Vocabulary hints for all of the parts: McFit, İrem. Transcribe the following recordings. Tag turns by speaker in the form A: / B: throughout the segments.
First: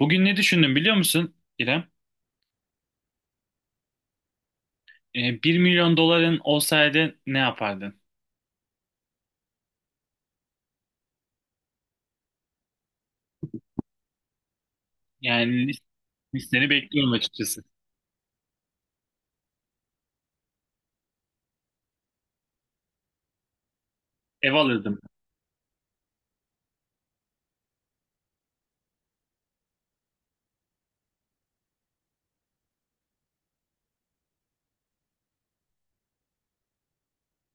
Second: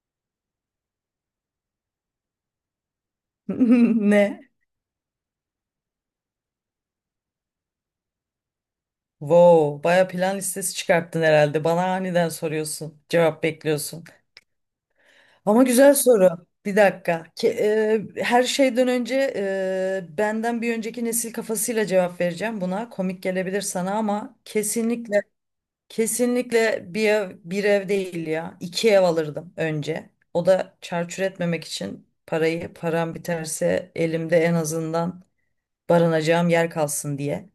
A: Bugün ne düşündüm biliyor musun İrem?
B: Ne?
A: 1 milyon doların olsaydı ne yapardın?
B: Wow, baya plan listesi çıkarttın herhalde. Bana aniden soruyorsun, cevap bekliyorsun.
A: Yani
B: Ama güzel soru.
A: listeni
B: Bir
A: bekliyorum
B: dakika. Ke-
A: açıkçası.
B: e, her şeyden önce benden bir önceki nesil kafasıyla cevap vereceğim buna. Komik gelebilir sana ama
A: Ev alırdım.
B: kesinlikle bir ev, bir ev değil ya. İki ev alırdım önce. O da çarçur etmemek için parayı param biterse elimde en azından barınacağım yer kalsın diye.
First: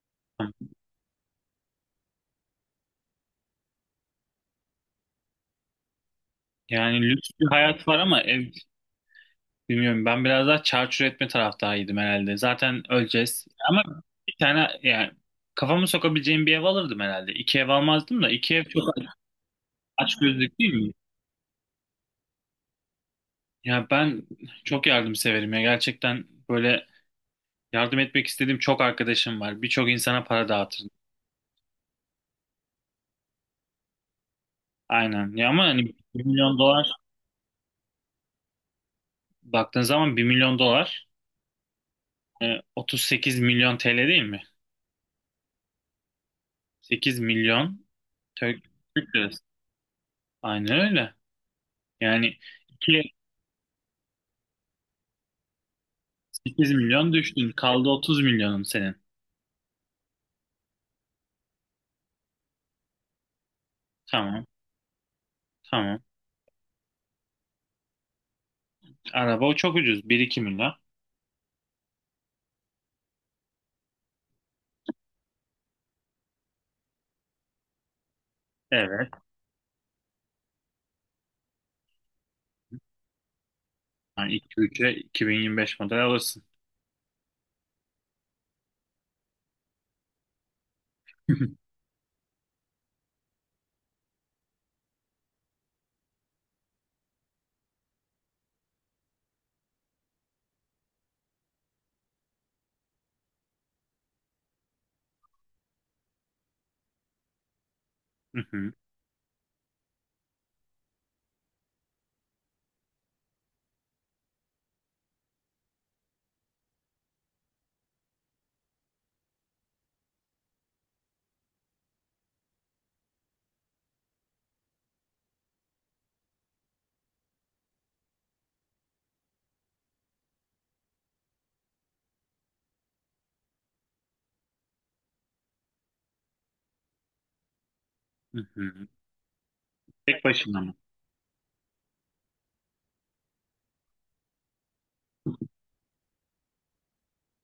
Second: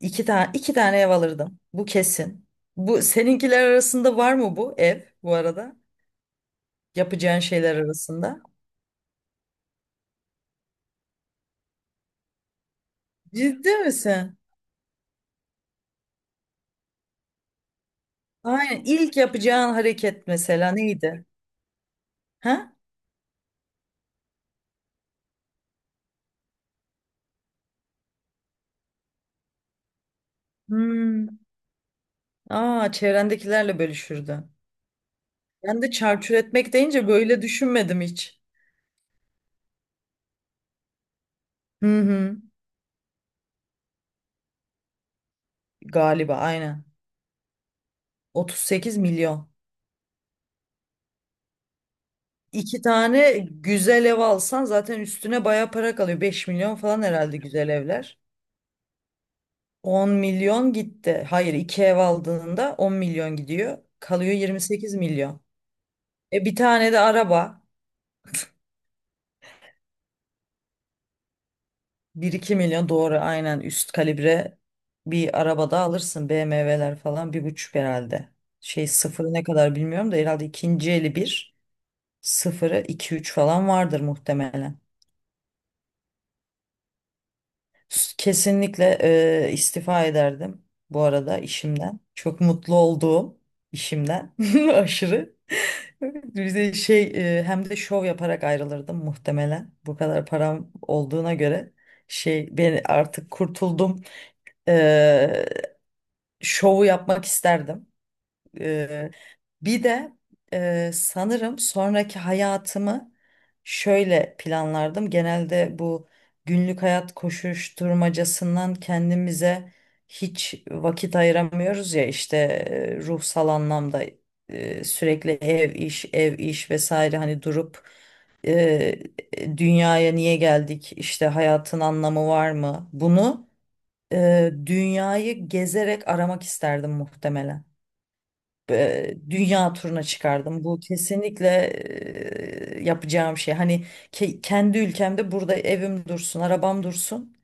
B: İki tane ev alırdım. Bu kesin. Bu seninkiler arasında var mı bu ev bu arada?
A: Yani lüks
B: Yapacağın
A: bir
B: şeyler
A: hayat var ama
B: arasında.
A: ev bilmiyorum. Ben biraz daha çarçur etme taraftarıydım herhalde. Zaten öleceğiz.
B: Ciddi
A: Ama
B: misin?
A: bir tane yani kafamı sokabileceğim bir ev alırdım herhalde. İki ev almazdım da iki ev çok
B: Aynen. İlk yapacağın hareket
A: açgözlülük
B: mesela
A: değil mi?
B: neydi? Ha?
A: Ya ben çok yardım severim ya. Gerçekten böyle yardım etmek istediğim çok arkadaşım var. Birçok insana para dağıtırdım.
B: Hmm. Aa, çevrendekilerle bölüşürdün.
A: Aynen. Ya ama
B: Ben
A: hani
B: de
A: bir
B: çarçur
A: milyon
B: etmek
A: dolar
B: deyince böyle düşünmedim hiç.
A: baktığın zaman bir milyon dolar
B: Hı hı.
A: 38 milyon TL değil mi?
B: Galiba aynen.
A: 8 milyon Türk,
B: 38
A: Türk lirası.
B: milyon.
A: Aynen öyle. Yani
B: İki
A: 2
B: tane güzel ev alsan zaten üstüne baya para kalıyor. 5
A: 8
B: milyon falan
A: milyon
B: herhalde
A: düştün.
B: güzel
A: Kaldı
B: evler.
A: 30 milyonun senin.
B: 10 milyon gitti. Hayır, iki ev aldığında 10 milyon gidiyor. Kalıyor
A: Tamam.
B: 28 milyon.
A: Tamam.
B: E bir tane de araba.
A: Araba o çok ucuz. Bir iki milyon.
B: Bir iki milyon doğru, aynen, üst kalibre bir araba da alırsın. BMW'ler falan bir buçuk herhalde. Şey,
A: Evet.
B: sıfırı ne kadar bilmiyorum da herhalde ikinci eli bir, sıfırı iki üç falan vardır
A: Yani
B: muhtemelen.
A: 2-3'e 2025 model alırsın.
B: Kesinlikle istifa ederdim bu arada işimden. Çok mutlu olduğum işimden aşırı. Bize şey, hem de şov yaparak ayrılırdım muhtemelen. Bu kadar param olduğuna göre şey, ben artık kurtuldum. E, şovu yapmak isterdim.
A: Hı hı,
B: Bir de sanırım sonraki hayatımı şöyle planlardım. Genelde bu günlük hayat koşuşturmacasından kendimize hiç vakit ayıramıyoruz ya işte, ruhsal anlamda, sürekli ev iş ev iş vesaire, hani durup e, dünyaya niye geldik, işte hayatın anlamı var mı, bunu dünyayı gezerek aramak isterdim muhtemelen.
A: hı hı.
B: Dünya turuna
A: Tek başına
B: çıkardım.
A: mı?
B: Bu kesinlikle yapacağım şey. Hani kendi ülkemde burada evim dursun, arabam dursun.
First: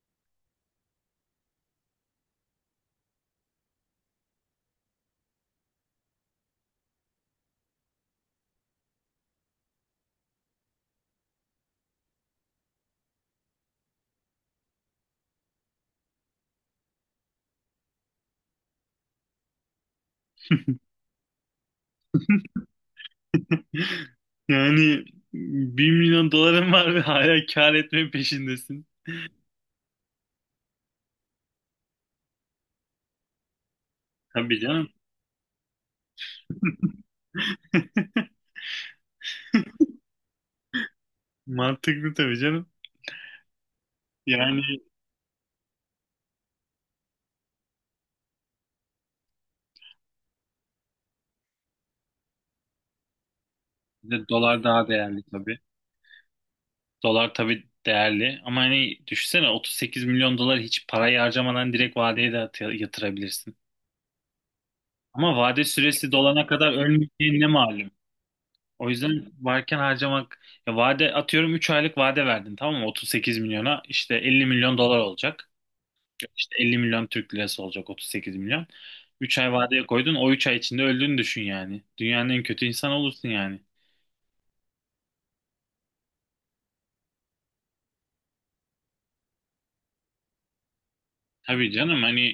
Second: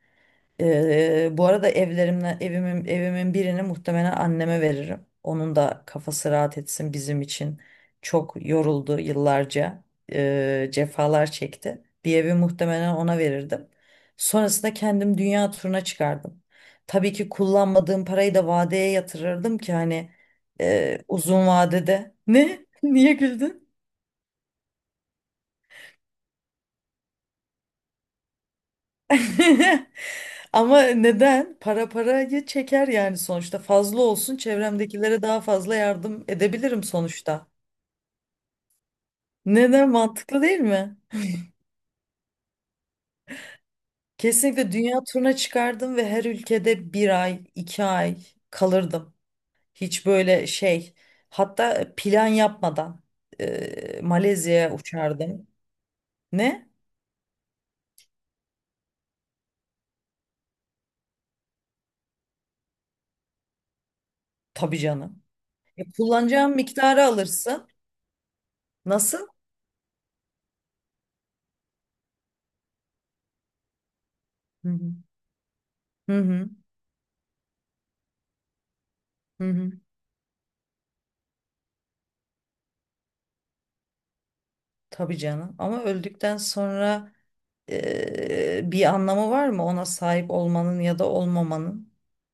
B: Bu arada evlerimle, evimin birini muhtemelen anneme veririm. Onun da kafası rahat etsin bizim için. Çok yoruldu yıllarca. Cefalar çekti. Bir evi muhtemelen ona verirdim. Sonrasında kendim dünya turuna çıkardım. Tabii ki kullanmadığım parayı da vadeye yatırırdım ki hani, uzun vadede. Ne? Niye güldün?
A: Yani bir milyon doların var ve hala kar etme peşindesin.
B: Ama neden? Para parayı çeker yani sonuçta. Fazla olsun,
A: Tabii canım.
B: çevremdekilere daha fazla yardım edebilirim sonuçta. Neden? Mantıklı değil mi?
A: Mantıklı tabii canım. Yani
B: Kesinlikle dünya turuna çıkardım ve her ülkede bir ay, 2 ay kalırdım. Hiç böyle şey. Hatta plan yapmadan
A: bir de dolar
B: Malezya'ya
A: daha değerli
B: uçardım.
A: tabii.
B: Ne?
A: Dolar tabii değerli ama hani düşünsene 38 milyon dolar hiç parayı harcamadan direkt vadeye de yatırabilirsin.
B: Tabii canım.
A: Ama vade
B: E,
A: süresi dolana
B: kullanacağın
A: kadar
B: miktarı
A: ölmeyeceğin ne
B: alırsın.
A: malum. O
B: Nasıl?
A: yüzden varken harcamak ya vade atıyorum 3 aylık vade verdin tamam mı 38 milyona işte 50
B: Hı
A: milyon
B: hı.
A: dolar olacak.
B: Hı hı.
A: İşte 50 milyon Türk lirası olacak 38 milyon. Üç
B: Hı
A: ay
B: hı.
A: vadeye koydun o 3 ay içinde öldüğünü düşün yani. Dünyanın en kötü insanı olursun yani.
B: Tabii canım. Ama öldükten sonra bir anlamı var mı ona sahip olmanın ya da
A: Tabii
B: olmamanın?
A: canım hani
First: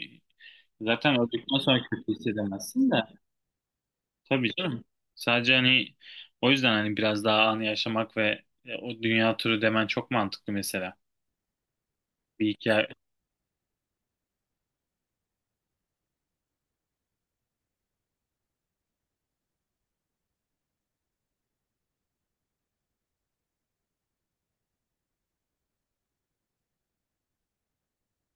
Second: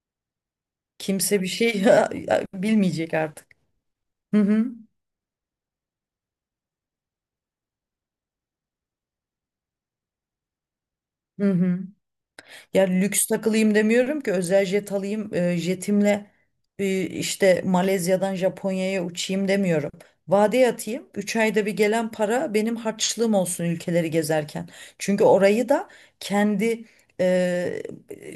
A: zaten
B: Kimse bir
A: öldükten sonra
B: şey
A: kötü hissedemezsin de.
B: bilmeyecek artık. Hı
A: Tabii
B: hı.
A: canım. Sadece hani o yüzden hani biraz daha anı yaşamak ve o dünya turu demen çok mantıklı mesela.
B: Hı hı.
A: Bir
B: Ya,
A: hikaye.
B: lüks takılayım demiyorum ki, özel jet alayım, jetimle işte Malezya'dan Japonya'ya uçayım demiyorum. Vadeye atayım, 3 ayda bir gelen para benim harçlığım olsun ülkeleri gezerken. Çünkü orayı da kendi, e,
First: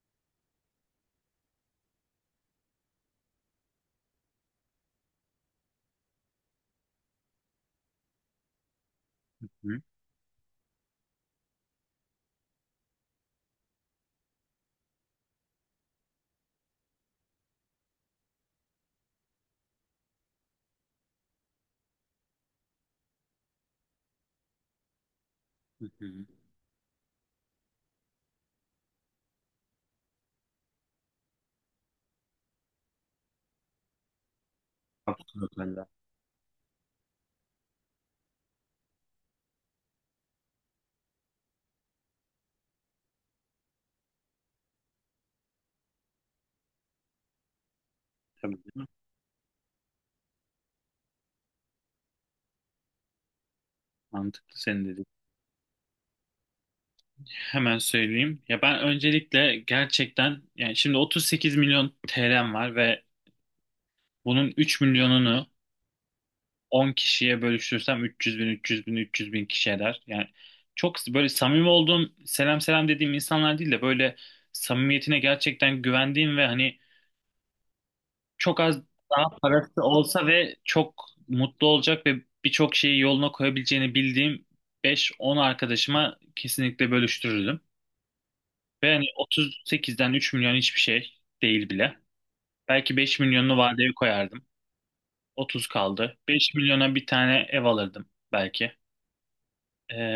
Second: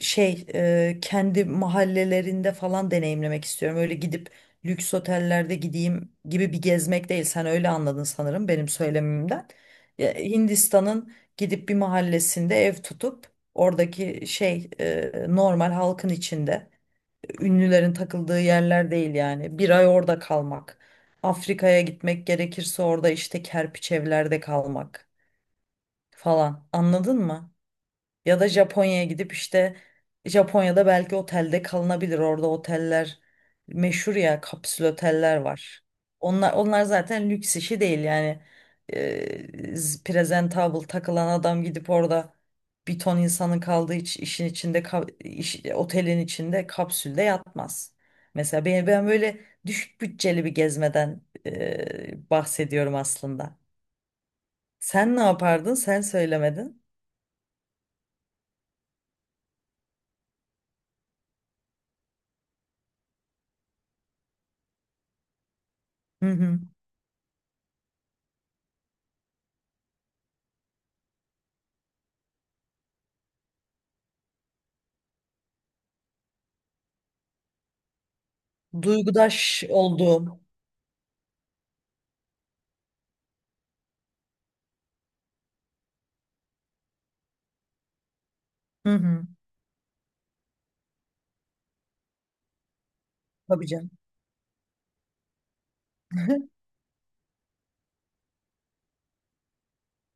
B: şey, kendi mahallelerinde falan deneyimlemek istiyorum. Öyle gidip lüks otellerde gideyim gibi bir gezmek değil. Sen öyle anladın sanırım benim söylemimden.
A: Hı
B: Ya, Hindistan'ın gidip bir mahallesinde ev tutup oradaki şey, normal halkın içinde. Ünlülerin takıldığı yerler değil yani. Bir ay orada kalmak. Afrika'ya gitmek gerekirse orada işte kerpiç evlerde kalmak
A: hı. Hı.
B: falan. Anladın mı? Ya da Japonya'ya gidip işte, Japonya'da belki otelde kalınabilir. Orada oteller meşhur ya, kapsül oteller
A: Absolut.
B: var. Onlar zaten lüks işi değil yani. Ee, presentable takılan adam gidip orada bir ton insanın kaldığı işin içinde, otelin içinde kapsülde yatmaz.
A: Tabii
B: Mesela ben,
A: canım.
B: ben böyle düşük bütçeli bir gezmeden bahsediyorum aslında.
A: Mantıklı senin dediğin.
B: Sen ne yapardın? Sen söylemedin.
A: Hemen söyleyeyim. Ya ben öncelikle gerçekten yani şimdi 38 milyon TL'm var ve bunun 3 milyonunu
B: Hı hı.
A: 10 kişiye bölüştürsem 300 bin, 300 bin, 300 bin kişi eder. Yani çok böyle samimi olduğum, selam selam dediğim insanlar değil de böyle samimiyetine gerçekten güvendiğim ve hani çok az daha
B: Duygudaş
A: parası olsa
B: olduğum.
A: ve çok mutlu olacak ve birçok şeyi yoluna koyabileceğini bildiğim 5-10 arkadaşıma kesinlikle bölüştürürdüm.
B: Hı
A: Ve hani
B: hı.
A: 38'den 3 milyon hiçbir şey değil bile. Belki 5 milyonunu
B: Tabii
A: vadeye
B: canım.
A: koyardım. 30 kaldı. 5 milyona bir tane ev alırdım belki.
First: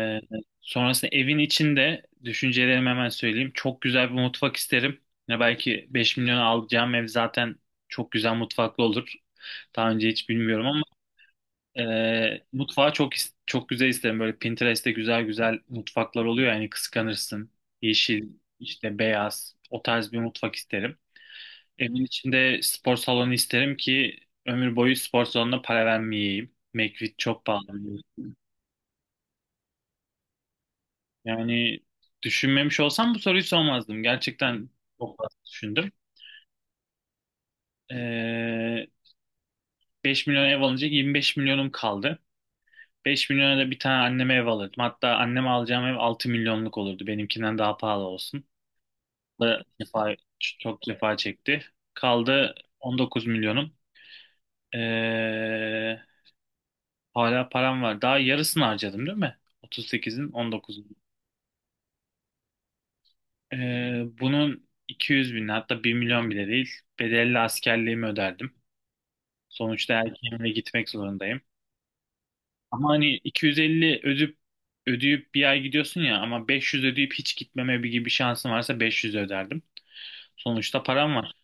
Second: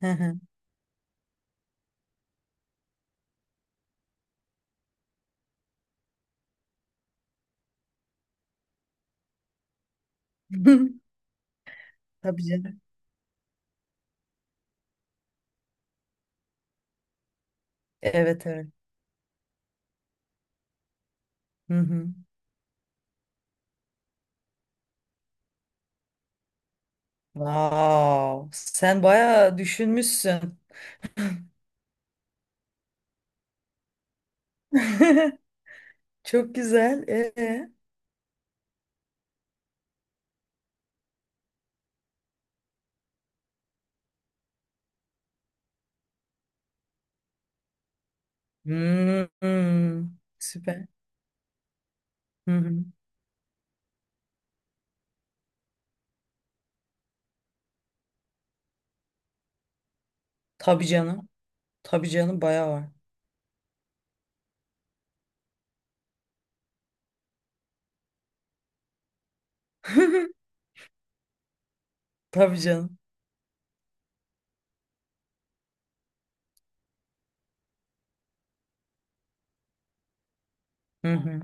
B: Hı hı.
A: sonrasında evin içinde düşüncelerimi hemen söyleyeyim. Çok güzel bir mutfak isterim. Ne belki 5 milyona alacağım ev zaten çok güzel mutfaklı olur. Daha önce hiç bilmiyorum ama
B: Tabii canım.
A: mutfağı çok çok güzel isterim. Böyle Pinterest'te güzel güzel mutfaklar oluyor yani kıskanırsın. Yeşil,
B: Evet, evet.
A: işte beyaz o tarz bir mutfak isterim.
B: Hı
A: Evin
B: hı.
A: içinde spor salonu isterim ki ömür boyu spor salonuna para vermeyeyim. McFit çok pahalı.
B: Wow. Sen bayağı düşünmüşsün.
A: Yani düşünmemiş olsam bu soruyu sormazdım. Gerçekten çok fazla düşündüm.
B: Çok güzel. Ee?
A: Ee, 5 milyon ev alınca 25 milyonum kaldı. 5 milyona da bir tane anneme ev alırdım. Hatta anneme alacağım ev 6 milyonluk olurdu. Benimkinden daha pahalı olsun.
B: Hmm,
A: Da
B: hmm.
A: cefa, çok
B: Süper.
A: cefa çekti.
B: Hı
A: Kaldı
B: hı.
A: 19 milyonum. Ee, hala param var. Daha yarısını harcadım değil mi? 38'in 19.
B: Tabii canım. Tabii canım, bayağı var.
A: Bunun 200 bin hatta bir milyon bile değil. Bedelli askerliğimi öderdim. Sonuçta erkeğimle gitmek zorundayım.
B: Tabii
A: Ama
B: canım.
A: hani 250 ödeyip 1 ay gidiyorsun ya ama 500 ödeyip hiç gitmeme bir gibi bir şansım varsa 500 öderdim. Sonuçta
B: Hı
A: param var.
B: hı.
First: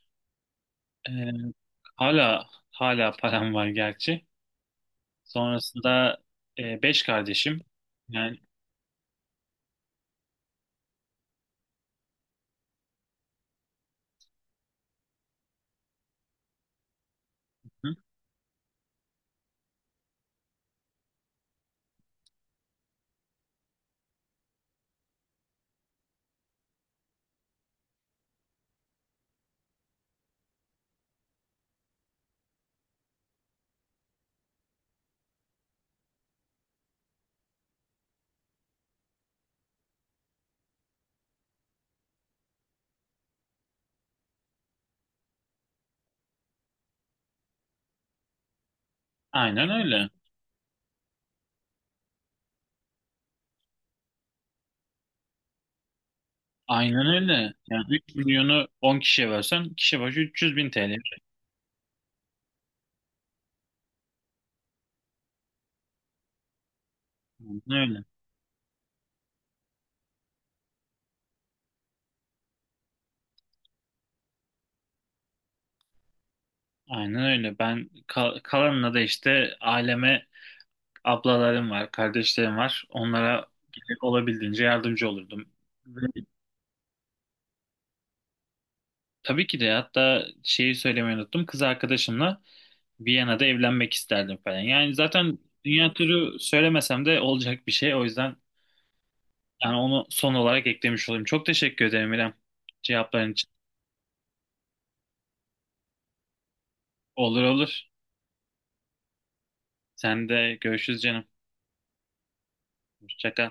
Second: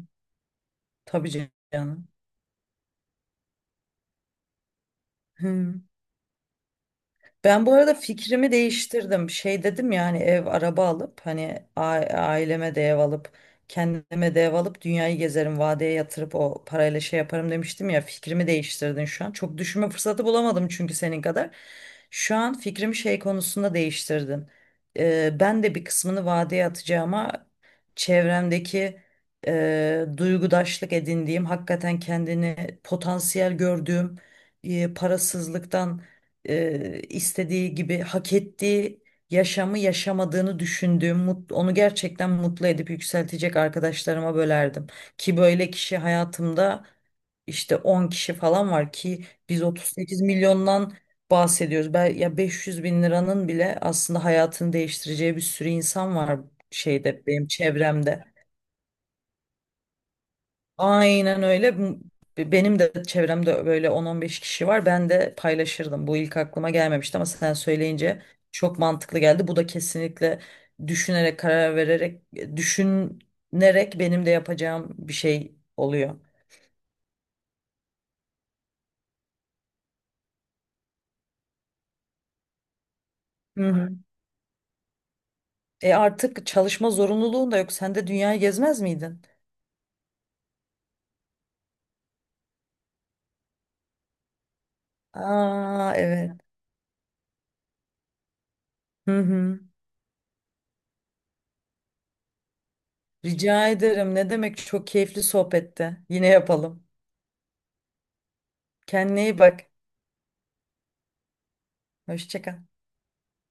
A: Ee,
B: Tabii canım.
A: hala param var gerçi.
B: Hı.
A: Sonrasında 5 kardeşim.
B: Ben bu arada
A: Yani
B: fikrimi değiştirdim. Şey dedim yani, ev araba alıp, hani aileme de ev alıp, kendime de ev alıp, dünyayı gezerim, vadeye yatırıp o parayla şey yaparım demiştim
A: hı,
B: ya, fikrimi değiştirdin şu an. Çok düşünme fırsatı bulamadım çünkü senin kadar. Şu an fikrimi şey konusunda değiştirdin. Ben de bir kısmını vadeye atacağıma, çevremdeki duygudaşlık edindiğim, hakikaten kendini potansiyel gördüğüm, parasızlıktan istediği gibi hak ettiği yaşamı yaşamadığını düşündüğüm, onu gerçekten mutlu edip yükseltecek arkadaşlarıma bölerdim. Ki böyle kişi hayatımda işte 10 kişi falan var, ki biz
A: aynen öyle.
B: 38 milyondan bahsediyoruz. Ben, ya 500 bin liranın bile aslında hayatını değiştireceği bir sürü insan var
A: Aynen
B: şeyde, benim
A: öyle. Yani 3
B: çevremde.
A: milyonu 10 kişiye versen kişi başı 300 bin TL.
B: Aynen öyle. Benim de çevremde böyle 10-15 kişi var. Ben de paylaşırdım. Bu ilk aklıma gelmemişti ama sen
A: Aynen öyle.
B: söyleyince çok mantıklı geldi. Bu da kesinlikle düşünerek, karar vererek, düşünerek benim de yapacağım bir şey oluyor.
A: Aynen öyle. Ben kalanına da işte aileme ablalarım var, kardeşlerim var. Onlara
B: Hı hı.
A: gerek olabildiğince yardımcı olurdum.
B: E
A: Ve
B: artık çalışma zorunluluğun da yok. Sen de dünyayı gezmez miydin?
A: tabii ki de hatta şeyi söylemeyi unuttum. Kız arkadaşımla Viyana'da evlenmek isterdim falan. Yani zaten
B: Aa,
A: dünya turu
B: evet.
A: söylemesem de olacak bir şey. O yüzden
B: Hı hı.
A: yani onu son olarak eklemiş olayım. Çok teşekkür ederim İrem cevapların için.
B: Rica ederim. Ne demek? Çok keyifli sohbette. Yine yapalım.
A: Olur olur.
B: Kendine iyi bak.
A: Sen de görüşürüz canım.
B: Hoşça kal.
A: Hoşça kal.